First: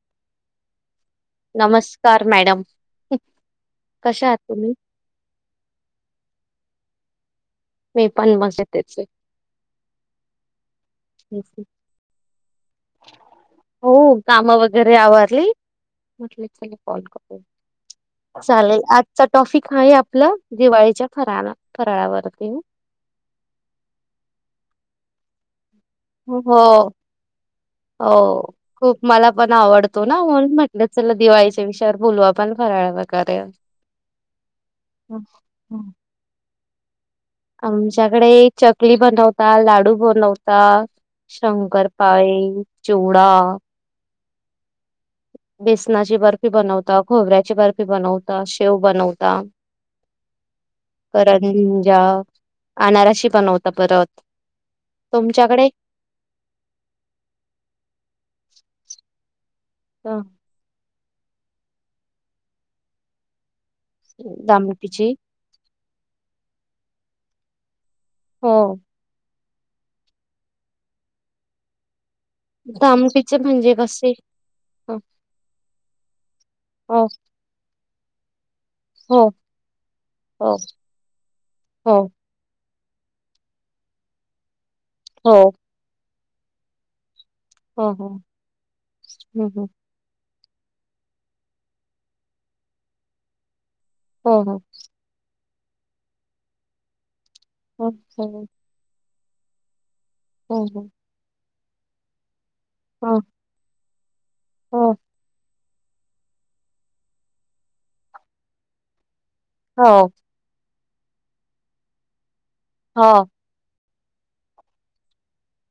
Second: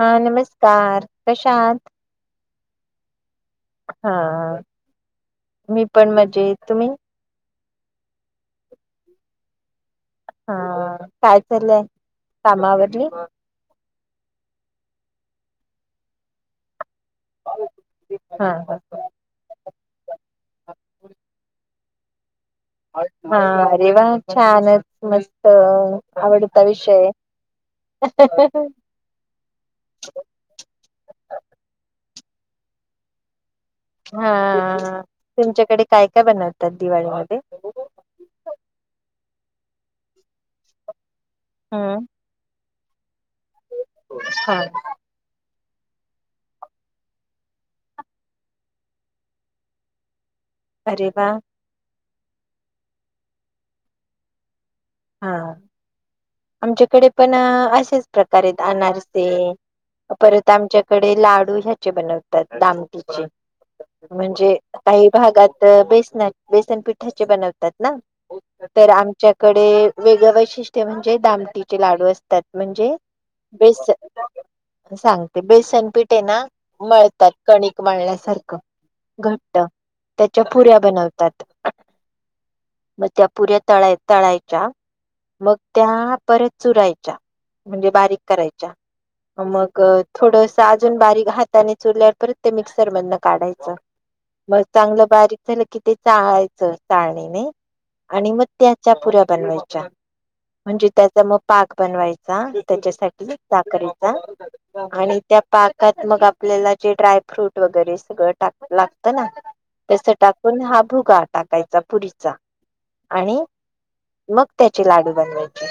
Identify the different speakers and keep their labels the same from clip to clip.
Speaker 1: हा नमस्कार. कशा आहात
Speaker 2: नमस्कार मॅडम.
Speaker 1: हा
Speaker 2: कशा आहात तुम्ही?
Speaker 1: मी पण मजेत. तुम्ही?
Speaker 2: मी पण मजेच हाय.
Speaker 1: हा काय चाललय काम आवरली.
Speaker 2: हो काम वगैरे आवरली म्हटले.
Speaker 1: हा हा
Speaker 2: चालेल आजचा टॉपिक आहे आपलं दिवाळीच्या फराळा. फराळा वरती.
Speaker 1: हा अरे वा छानच मस्त
Speaker 2: हो
Speaker 1: आवडता विषय.
Speaker 2: हो खूप मला पण आवडतो ना म्हणून म्हटलं चला दिवाळीच्या विषयावर बोलू आपण. पण फराळ वगैरे.
Speaker 1: हा तुमच्याकडे काय काय बनवतात दिवाळीमध्ये.
Speaker 2: आमच्याकडे चकली बनवता, लाडू बनवता शंकर
Speaker 1: हम्म
Speaker 2: पाळी, चिवडा. दा.
Speaker 1: हा
Speaker 2: बेसनाची बर्फी बनवता, खोबऱ्याची बर्फी बनवता, शेव बनवता.
Speaker 1: अरे वा
Speaker 2: करंजा, आनाराशी बनवता परत.
Speaker 1: हा
Speaker 2: तुमच्याकडे
Speaker 1: आमच्याकडे पण अशेच प्रकारे आनारसे.
Speaker 2: अ,
Speaker 1: परत आमच्याकडे लाडू ह्याचे बनवतात दामटीचे. म्हणजे काही
Speaker 2: दामटीची?
Speaker 1: भागात बेसना बेसनपिठाचे बनवतात ना.
Speaker 2: हो.
Speaker 1: तर आमच्याकडे वेगळ वैशिष्ट्य म्हणजे दामटी चे लाडू असत. त्यात म्हणजे
Speaker 2: दामटीचे म्हणजे
Speaker 1: बेस.
Speaker 2: कसे? हो
Speaker 1: सांगते बेसन पिठ आहेना
Speaker 2: हो
Speaker 1: मळतात कणिक. मळ्यल्या सारखं
Speaker 2: हो
Speaker 1: घट्ट त्याच्या
Speaker 2: हो
Speaker 1: पुऱ्या बनवतात.
Speaker 2: हो.
Speaker 1: मग त्या पुऱ्या तळाय तळायच्या
Speaker 2: हो हो.
Speaker 1: मग त्या परत चुरायच्या.
Speaker 2: हो
Speaker 1: म्हणजे बारीक करायच्या
Speaker 2: हं हं.
Speaker 1: मग थोड. अजून बारीक हाताने चुरल्यावर परत ते मिक्सर मधून काढायचं.
Speaker 2: हो हो.
Speaker 1: मग चांगलं बारीक झालं कि ते चाळायचं चाळणीने.
Speaker 2: हो
Speaker 1: आणि मग
Speaker 2: हो.
Speaker 1: त्याच्या पुऱ्या बनवायच्या
Speaker 2: हो
Speaker 1: म्हणजे
Speaker 2: हो.
Speaker 1: त्याचा म पाक बनवायचा
Speaker 2: हो हो.
Speaker 1: त्याच्यासाठी साखरेचा
Speaker 2: हो.
Speaker 1: आणि त्या पाक मग आपल्याला जे ड्रायफ्रूट वगैरे सगळं टाक लागतं ना तस टाकून हा भुगा टाकायचा पुरीचा
Speaker 2: हो.
Speaker 1: आणि मग त्याचे लाडू बनवायचे.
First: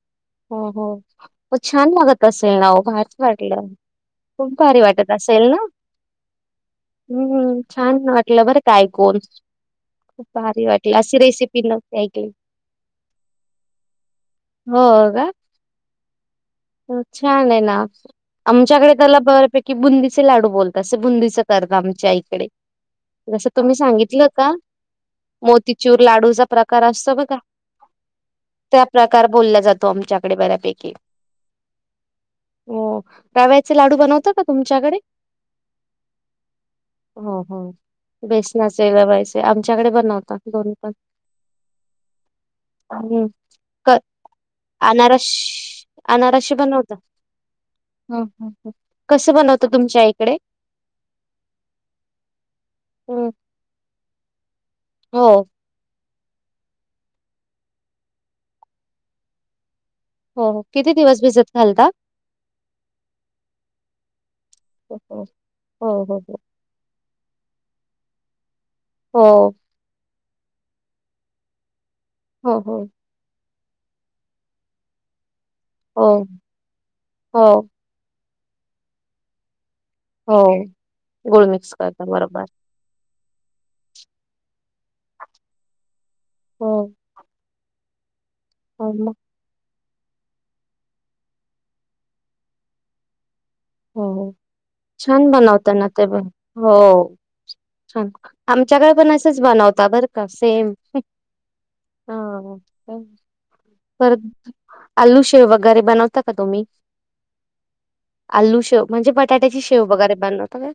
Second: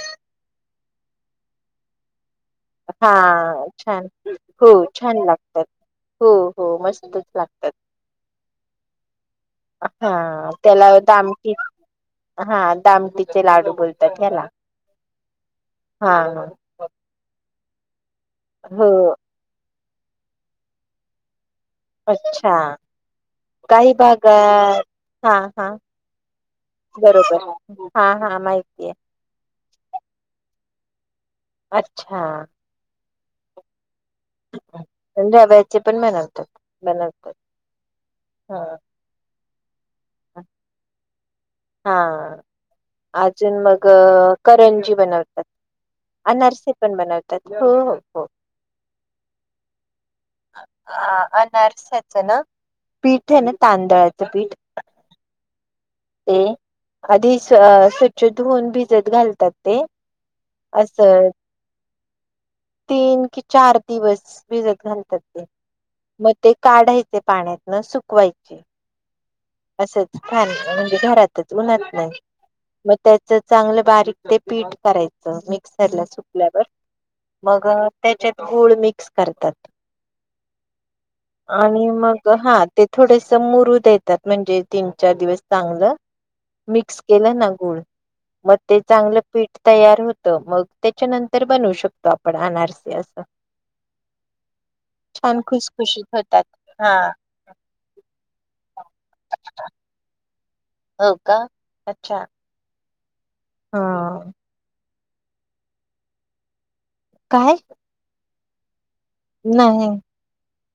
Speaker 2: हो हो छान लागत असल ना हो फारच
Speaker 1: हा
Speaker 2: वाटलं
Speaker 1: छान
Speaker 2: खूप
Speaker 1: हो
Speaker 2: भारी वाटत
Speaker 1: छान
Speaker 2: असेल ना
Speaker 1: लागतात हो हो मस्तच
Speaker 2: हम्म
Speaker 1: लागतात
Speaker 2: छान वाटलं बरं ऐकून
Speaker 1: हा
Speaker 2: खूप भारी
Speaker 1: त्याला
Speaker 2: वाटलं. अशी
Speaker 1: दामटी
Speaker 2: रेसिपी नव्हती ऐकली.
Speaker 1: हा दामटीचे लाडू बोलतात ह्याला
Speaker 2: हो का
Speaker 1: हा
Speaker 2: छान
Speaker 1: हो
Speaker 2: आमच्याकडे त्याला बऱपैकी बुंदीचे लाडू बोलत अस बुंदी. कर आमच्या इकडे
Speaker 1: अच्छा
Speaker 2: जसं तुम्ही
Speaker 1: काही
Speaker 2: सांगितलं का
Speaker 1: भागात हा हा
Speaker 2: मोतीचूर लाडूचा प्रकार असतो ब का
Speaker 1: बरोबर हा हा
Speaker 2: त्या
Speaker 1: माहितीय
Speaker 2: प्रकार बोलल्या जात. तो आमच्याकडे बऱ्यापैकी
Speaker 1: अच्छा
Speaker 2: गव्याचे लाडू बनवत का तुमच्याकडे
Speaker 1: रव्याचे पण बनवतात बनवतात
Speaker 2: हो हो बेसनाचे लवायचे आमच्याकडे बनवतात दोन पण
Speaker 1: हा
Speaker 2: हम्म.
Speaker 1: अजून मग
Speaker 2: क
Speaker 1: करंजी
Speaker 2: अनारस
Speaker 1: बनवतात
Speaker 2: अनारसे
Speaker 1: अनारसेी
Speaker 2: बनवता?
Speaker 1: पण बनवतात हो हो
Speaker 2: हं
Speaker 1: हो
Speaker 2: हं हं. कसं बनवता तुमच्या इकडे?
Speaker 1: अ अनारसाच ना
Speaker 2: हं.
Speaker 1: पीठ आहे ना तांदळाचं पीठ
Speaker 2: हो
Speaker 1: ते आधी स्व स्वच्छ धुवन भिजत घालतात ते
Speaker 2: हो किती दिवस
Speaker 1: असं
Speaker 2: भिजत खालता
Speaker 1: तीन कि चार दिवस भिजत
Speaker 2: हो
Speaker 1: घालतात
Speaker 2: हो
Speaker 1: ते
Speaker 2: हो
Speaker 1: मग
Speaker 2: हो.
Speaker 1: ते काढायचे. ते पाण्यातन सुकवायचे.
Speaker 2: हो,
Speaker 1: असंच खान म्हणजे घरातच उन्हत नाही
Speaker 2: हो, हो,
Speaker 1: मग त्याचच चांगलं बारीक ते पीठ करायचं मिक्सरला
Speaker 2: हो,
Speaker 1: सुकल्यावर मग
Speaker 2: हो,
Speaker 1: त्याच्यात गळ मिक्स करतात
Speaker 2: हो. गूळ मिक्स
Speaker 1: आणि
Speaker 2: करता
Speaker 1: मग
Speaker 2: बरोबर.
Speaker 1: हा ते थोडे समोरू देतात म्हणजे तीन चार दिवस चांगलं
Speaker 2: हो,
Speaker 1: मिक्स केलं ना गुळ मग ते
Speaker 2: हो मग
Speaker 1: चांगलं पीठ तयार होत मग त्याच्यानंतर बनवू शकतो आपण आनर सी असं
Speaker 2: हो छान बनवत ना ते
Speaker 1: खुसखुशीत
Speaker 2: ब
Speaker 1: होतात
Speaker 2: हो
Speaker 1: हा
Speaker 2: आमच्याकडे पण असेच बनवता बरं का सेम
Speaker 1: हो का अच्छा
Speaker 2: ह तर
Speaker 1: हा
Speaker 2: आलू शेव वगैरे बनवता का तुम्ही
Speaker 1: काय
Speaker 2: आलू शेव म्हणजे बटाट्याची शेव
Speaker 1: नाही
Speaker 2: वगैरे बनवता का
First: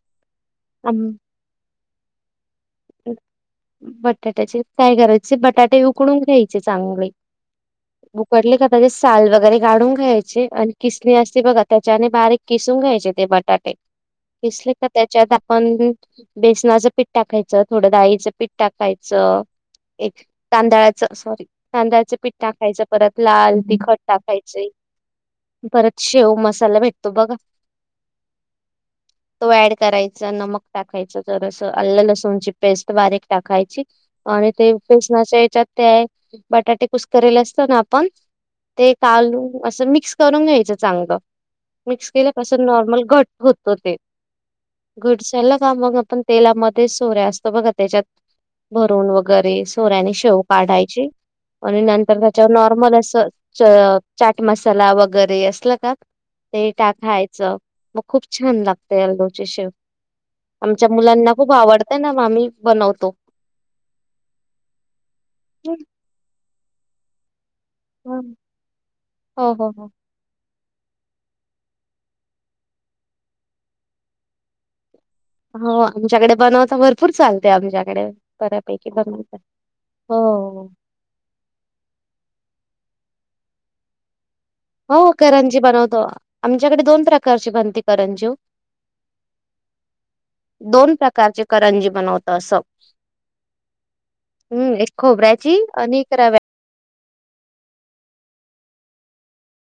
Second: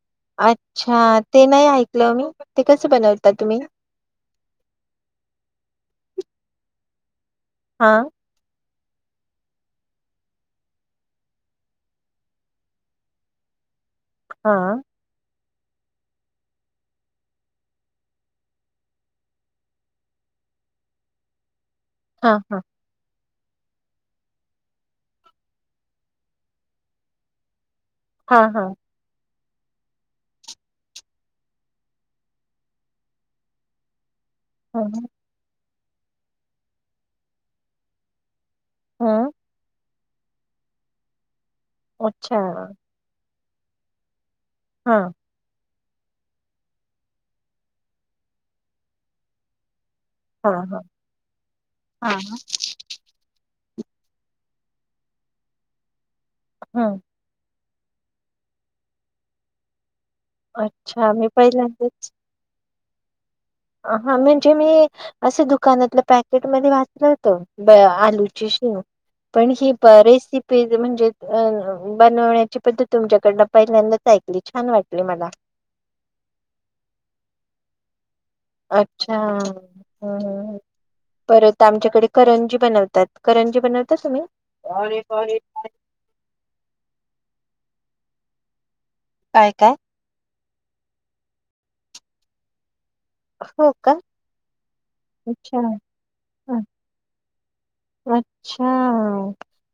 Speaker 1: अच्छा
Speaker 2: आम
Speaker 1: ते नाही ऐकलं मी ते कसं बनवता तुम्ही
Speaker 2: बटाट्याचे काय करायचे बटाटे उकडून घ्यायचे चांगले
Speaker 1: हा
Speaker 2: उकडले का साल वगैरे कााढून घ्यायचे आणि किसणी असते बघा त्याच्याने बारीक किसून घ्यायचे ते बटाटे
Speaker 1: हा
Speaker 2: दिसले का त्याच्या पण बेसनाचं पिठ्टा खायचं थोडं डाळीचं पिठ्टा खायचं एक तांदळाच सॉरी तांदळाच
Speaker 1: हा
Speaker 2: पिठठा
Speaker 1: हा
Speaker 2: खायचं परत लाल तिखट टाकाायचे परत शेव मसाला भेटतो बघा.
Speaker 1: हा हा
Speaker 2: तो ऍड करायचा नमक टाकायच जस अल्ल लसूणची पेस्ट बारीक टाकायची आणि ते
Speaker 1: ह
Speaker 2: फेसनाच्या याच्यात ते आहे बटाटे कुसकरेले असत ना आपण ते
Speaker 1: हं
Speaker 2: कालू असं मिक्स करून घ्यायचं चांग मिक्स
Speaker 1: अच्छा
Speaker 2: केल्या नॉर्मल घट होतो तेट
Speaker 1: हा
Speaker 2: ह मग आपण तेलामध्ये सोऱ्या असतो बघा त्याच्यात भरून वगैरे. चोऱ्याने शेव
Speaker 1: हा हा
Speaker 2: काढायची आणि
Speaker 1: हा
Speaker 2: नंतर त्याच्यावर नॉर्मल असं. च चाट मसाला वगैरे असल का ते
Speaker 1: हं
Speaker 2: टाकायचं. मग खूप छान लागतें अल्दोची शेव आमच्या
Speaker 1: अच्छा मी
Speaker 2: मुलांना खूप आवडतय
Speaker 1: पहिल्यांदाच
Speaker 2: ना म्मी बनवतो.
Speaker 1: हा म्हणजे मी असे दुकानातलं पॅकेट मध्ये वाचलं होत. ब
Speaker 2: हम्म.
Speaker 1: आलूची शिव पण
Speaker 2: हो
Speaker 1: ही
Speaker 2: हो हो
Speaker 1: बरेस म्हणजे बनवण्याची पद्धत तुमच्याकडन पहिल्यांदाच ऐकली छान वाट
Speaker 2: हो आमच्याकडे बनवता भरपूर चालते आमच्याकडे बऱ्यापैकी
Speaker 1: अच्छा
Speaker 2: बनवता हो
Speaker 1: परत आमच्याकडे करंजी बनवते. तत्करंजी बनवता तुम्ही
Speaker 2: हो करंजी बनवतो आमच्याकडे दोन प्रकारची बनते करंजीव
Speaker 1: काय काय.
Speaker 2: दोन प्रकारचे करंजी बनवत असं.
Speaker 1: हो का
Speaker 2: हम्म एक
Speaker 1: अच्छा
Speaker 2: खोबऱ्याची अकराव्याची [inaudible]
Speaker 1: अच्छा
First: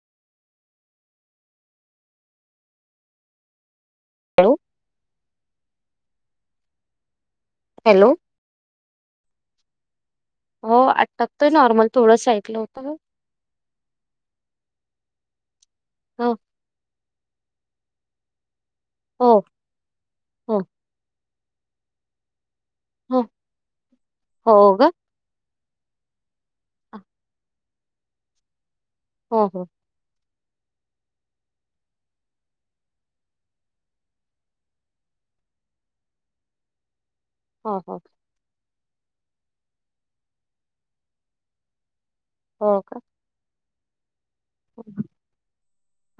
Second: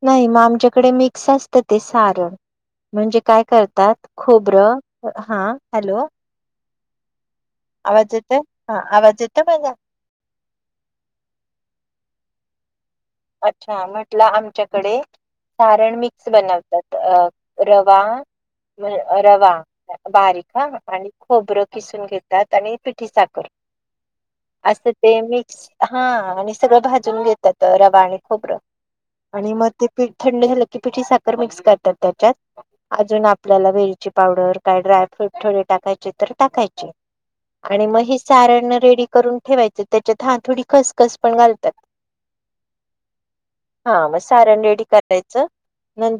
Speaker 1: नाही मग आमच्याकडे मिक्स असतं ते सारण म्हणजे काय करतात
Speaker 2: हॅलो
Speaker 1: खोबरं हा हॅलो.
Speaker 2: हॅलो.
Speaker 1: आजत ह आजत म्हज
Speaker 2: हो आठ टकतोय नॉर्मल थोडंच ऐकलं होतं.
Speaker 1: अच्छा म्हटलं आमच्याकडे सारण मिक्स
Speaker 2: हो,
Speaker 1: बनवतात अ रवा
Speaker 2: हो,
Speaker 1: रवा बारीक
Speaker 2: हो,
Speaker 1: हा आणि खोबरं किसून घेतात आणि पिठी
Speaker 2: हो,
Speaker 1: साखर
Speaker 2: हो
Speaker 1: असं
Speaker 2: गं.
Speaker 1: ते मी हा आणि सगळं
Speaker 2: हो,
Speaker 1: भाजून घेतात रवा आणि खोबरं आणि
Speaker 2: हो,
Speaker 1: मग ते प थंड झालं की पिची साखर मिक्स करतात त्याच्यात अजून आपल्याला वरची पावडर का ड्रॅ ठठळे टाका तर टाकाय
Speaker 2: हो,
Speaker 1: आणि म
Speaker 2: हो,
Speaker 1: स रेडी करून ठेवायचे त्याच्यात ह थोडी खसखस पण घालतात.
Speaker 2: हो का
Speaker 1: हा मग सारण रेडी करायचं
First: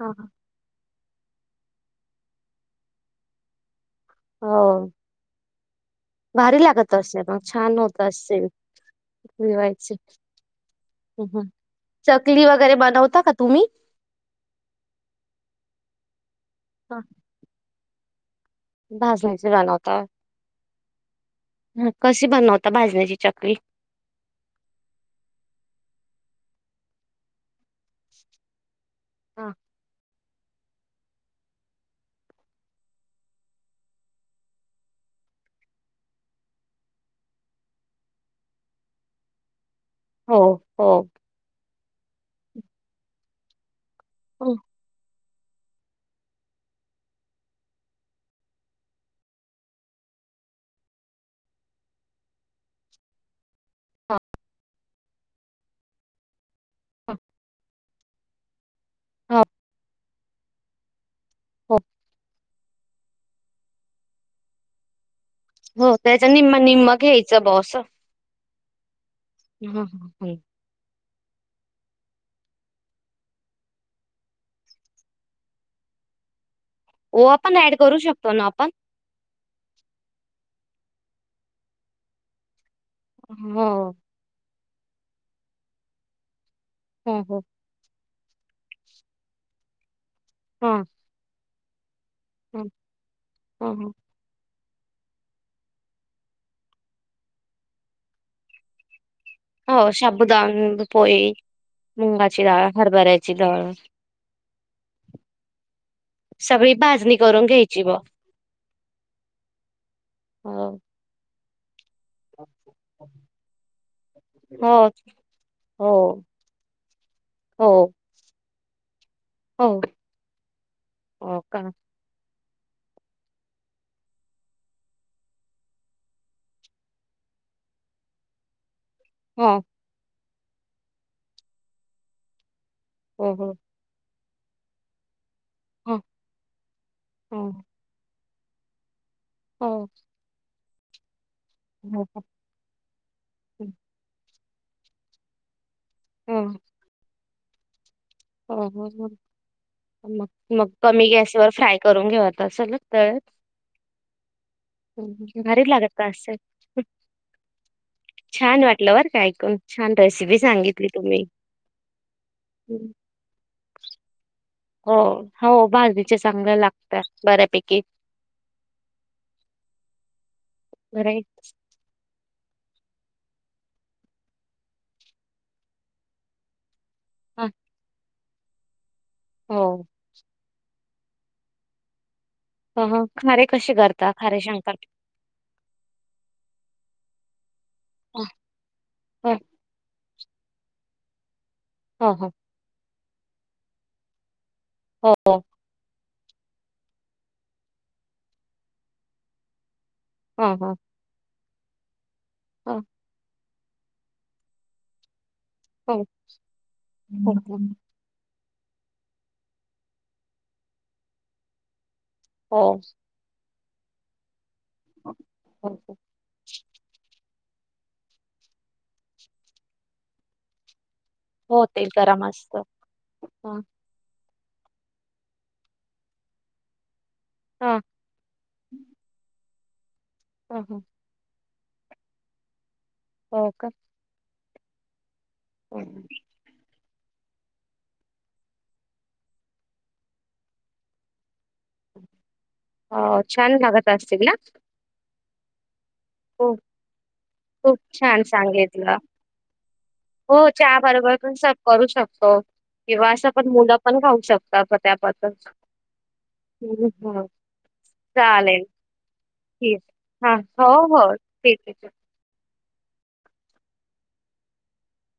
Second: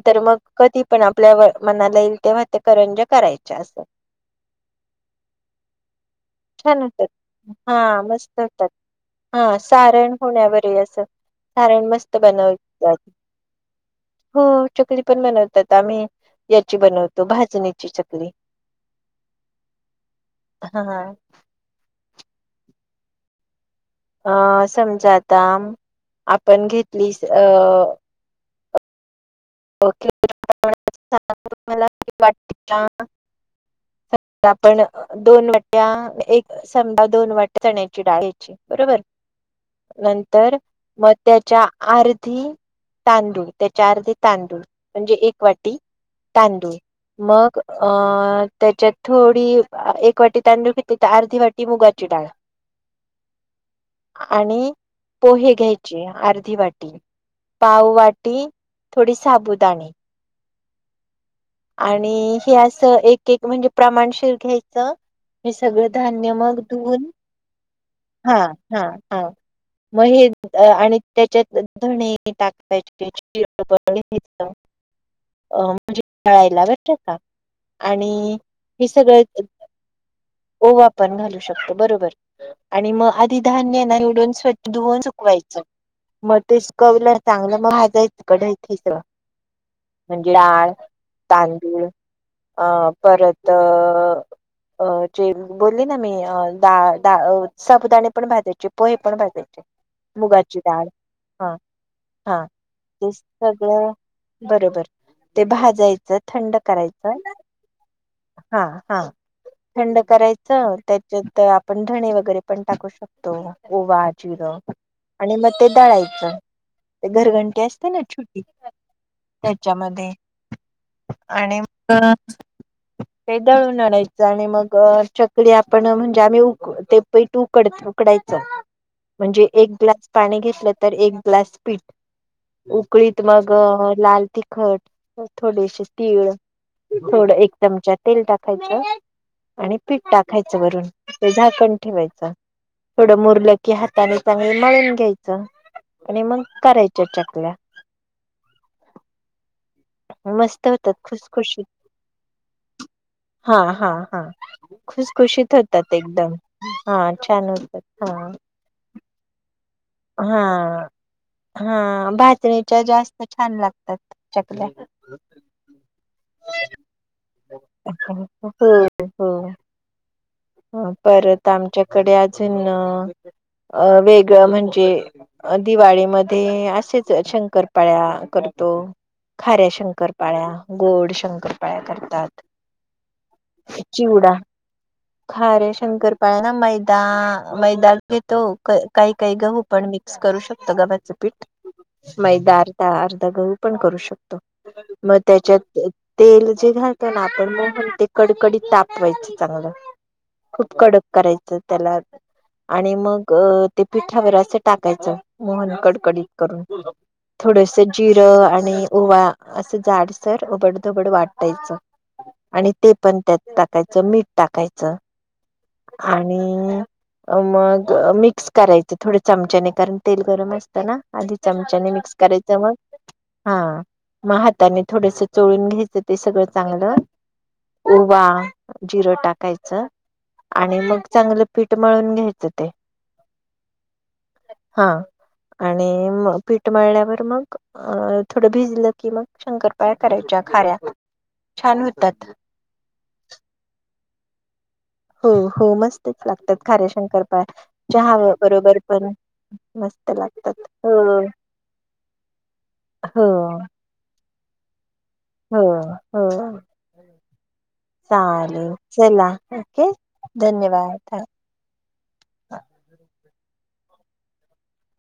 Speaker 2: हां, हां.
Speaker 1: मग कधी पण आपल्या मनाला येईल तेवते करंज करायचे असं.
Speaker 2: हो. भारी
Speaker 1: छान
Speaker 2: लागत
Speaker 1: होतात
Speaker 2: असेल मग छान होत
Speaker 1: हा मस्त
Speaker 2: असेल
Speaker 1: होतात. हा
Speaker 2: दिवाळीची.
Speaker 1: सारण होण्यावरही अस
Speaker 2: हं, हं.
Speaker 1: ण मस्त
Speaker 2: चकली वगैरे
Speaker 1: बनवतात
Speaker 2: बनवता का तुम्ही?
Speaker 1: हो चकली पण बनवतात. आम्ही याची बनवतो भाजणीची चकरी
Speaker 2: दास नाहीच राण होता.
Speaker 1: हा हा
Speaker 2: हा कशी बनवता भाजण्याची चकली
Speaker 1: अं समजा आता आपण घेतली अं
Speaker 2: हां.
Speaker 1: ला वाट का [unintelligible]
Speaker 2: [unintelligible]
Speaker 1: तर आपण दोन वाट्या एक समजा दोन वाट्या चण्याची डाळ्याची बरोबर
Speaker 2: [unintelligible]
Speaker 1: नंतर
Speaker 2: हो.
Speaker 1: म त्याच्या अर्धी तांदूळ त्या चार ते
Speaker 2: हं,
Speaker 1: तांदूळ म्हणजे एक वाटी तांदूळ मग अ त्याच्यात थोडी एक वाटी तांदूळ घेतली तर अर्धी वाटी मुगाची टाय
Speaker 2: [unintelligible]
Speaker 1: आणि पोहे घ्यायचे अर्धी वाट
Speaker 2: हं.
Speaker 1: पाव वाटी थोडी
Speaker 2: हो,
Speaker 1: साबुदणी
Speaker 2: हो,
Speaker 1: आणि हे असं एक एक म्हणजे प्रमाणशीिर घ्यायचं. हे सगळ
Speaker 2: हो. त्याचं
Speaker 1: धान्य मग
Speaker 2: निम्म-निम्म
Speaker 1: धुवून
Speaker 2: घ्यायचं बुवा असं.
Speaker 1: हा हा हा
Speaker 2: हं,
Speaker 1: म
Speaker 2: हं, हं.
Speaker 1: आणि त्याच्यात धणे टाकय अ म्हणजे खळायला भेटत का
Speaker 2: ओवा पण ॲड करू शकतो
Speaker 1: आणि
Speaker 2: ना आपण?
Speaker 1: हे सगळं. ओ वा पण घालू शकतो बरोबर आणि मग आधी
Speaker 2: हो,
Speaker 1: धान्य ना एकदम स्वच्छ धुवन सुकवायचं मग ते सुकवलं
Speaker 2: हो, हो.
Speaker 1: चांगलं मग भाजायचं. कडथिच म्हणजे लाडळ
Speaker 2: हां,
Speaker 1: तांदूळ.
Speaker 2: हां,
Speaker 1: अं परत अ
Speaker 2: हां, हां.
Speaker 1: अ जे बोलली ना मी साबुदाणे पण भाजायचे पोहे पण भाजाचे.
Speaker 2: हो शाबुदान पोळी
Speaker 1: हा
Speaker 2: मुंगाची
Speaker 1: हा
Speaker 2: डाळ
Speaker 1: ते
Speaker 2: हरभऱ्याची डाळ.
Speaker 1: सगळं बरोबर ते भाजायचं थंड
Speaker 2: सगळी
Speaker 1: करायचं.
Speaker 2: भाजणी करून घ्यायची ब
Speaker 1: हा हा थंड करायचं
Speaker 2: हो
Speaker 1: त्याच्यांत पण धणे वगैरे पण टाकू शकतो ओ वाट चिर
Speaker 2: हो
Speaker 1: आणि मग ते
Speaker 2: हो
Speaker 1: दळायचं ते घरघंटी असत
Speaker 2: हो
Speaker 1: ना छोटी
Speaker 2: हो
Speaker 1: त्याच्यामध्ये आणि मग
Speaker 2: अ [inaudible]
Speaker 1: ते दळून आणायचं आणि मग चकली आपण म्हणजे आम्ही उक ते पट उकड उकडायच. म्हणजे
Speaker 2: हो
Speaker 1: एक ग्लास पाणी घेतलं तर एक ग्लास पीठ उकळीत
Speaker 2: हो
Speaker 1: मग
Speaker 2: हो
Speaker 1: लाल तिखट थोडेसे
Speaker 2: हो हो
Speaker 1: तीळ, थोड एक
Speaker 2: हो
Speaker 1: चमचा तेल टाकायचं. आणि
Speaker 2: हो
Speaker 1: पीठ टाकायचं वरून. झाकण
Speaker 2: हो हो
Speaker 1: ठेवायचं थोडं मुरलं की हाताने चांगले मळून घ्यायचं. आणि मग करायच्या चकल्या.
Speaker 2: ह ह हं मग
Speaker 1: मस्त
Speaker 2: मग
Speaker 1: होतात
Speaker 2: कमी गॅसवर
Speaker 1: खुसखुशीत
Speaker 2: फ्राय करून घेऊत असल त
Speaker 1: हा हा हा खुशखुशीत
Speaker 2: भारी
Speaker 1: होतात
Speaker 2: लागत
Speaker 1: एकदम
Speaker 2: असेल
Speaker 1: हा छान होतात. हां
Speaker 2: छान वाटलं बरका ऐकून. छान रेसिपी
Speaker 1: हा
Speaker 2: सांगितली तुम्ही
Speaker 1: हा बाजरीच्या जास्त छान लागतात. चकल्या.
Speaker 2: हो हो बाजरीच्या चांगल्या लागत बऱ्यापैकी.
Speaker 1: हो
Speaker 2: बरं आहे.
Speaker 1: परत आमच्याकडे अजून अ वेगळं म्हणजे ते दिवाळीमध्ये असेच
Speaker 2: हा,
Speaker 1: शंकरपाळ्या करतो. खाऱ्या
Speaker 2: हो
Speaker 1: शंकरपाळ्या, गोड शंकरपाळ्या करतात.
Speaker 2: ह खारे कसे करता खारे शंकर
Speaker 1: खारे शंकरपाळ्या ना मैदा. मैदात
Speaker 2: ह
Speaker 1: घेतो काही
Speaker 2: ह
Speaker 1: काही गहू पण मिक्स करू शकतो गव्हाचं पीठ.
Speaker 2: ह
Speaker 1: मैदा अर्धा, अर्धा गहू पण करू शकतो
Speaker 2: हो
Speaker 1: मग
Speaker 2: हो
Speaker 1: त्याच्यात तेल जे घालतो ना आपण म ते कडकडीत तापवायचं चांगलं.
Speaker 2: ह
Speaker 1: खूप
Speaker 2: ह ह
Speaker 1: कडक करायचं त्याला
Speaker 2: हो
Speaker 1: आणि मग ते पिठावर असं टाकायचं मोहन
Speaker 2: हो
Speaker 1: कडकडीत करून.
Speaker 2: हो
Speaker 1: थोडस जिरं, आणि ओवा असं जाडसर उबडधबड वाटायचं आणि
Speaker 2: हो
Speaker 1: ते पण त्यात टाकायचं मीठ टाकायचं
Speaker 2: हो
Speaker 1: आणि मग मिक्स करायचं थोड्या चमचाने कारण तेल गरम असतं ना. आधी
Speaker 2: होतील
Speaker 1: चमचाने मिक्स
Speaker 2: करा मस्त
Speaker 1: करायचं मग
Speaker 2: ह
Speaker 1: हां. मग हाताने थोडस चोळून घ्यायचं ते सगळं चांगलं.
Speaker 2: ह
Speaker 1: ओवा जिरं टाकायचं आणि
Speaker 2: ह
Speaker 1: मग चांगलं पीठ मिळून घ्यायचं ते.
Speaker 2: हो का.
Speaker 1: हा आणि
Speaker 2: हो
Speaker 1: पीठ मळण्या वर मग अ थोडं भिजलं की मग शंकरपाळया करायच्या खाऱ्या. छान होतात.
Speaker 2: हो छान लागत असतील ना?
Speaker 1: हो हो मस्तच लागतात
Speaker 2: खूप
Speaker 1: खाऱ्या शंकरपाळ्या
Speaker 2: खूप
Speaker 1: चहा
Speaker 2: छान
Speaker 1: बरोबर
Speaker 2: सांगितलं
Speaker 1: पण. मस्त
Speaker 2: हो
Speaker 1: लागतात
Speaker 2: चहा बरोबर पण सर करू शकतो किंवा असं पण मुलं पण खाऊ शकतात. त्याबद्दल
Speaker 1: हा हां
Speaker 2: हम्म, हम्म.
Speaker 1: चालेल चला
Speaker 2: ठीक
Speaker 1: ओके
Speaker 2: हा हो
Speaker 1: धन्यवाद.
Speaker 2: हो ठीक आहे
Speaker 1: ह्ं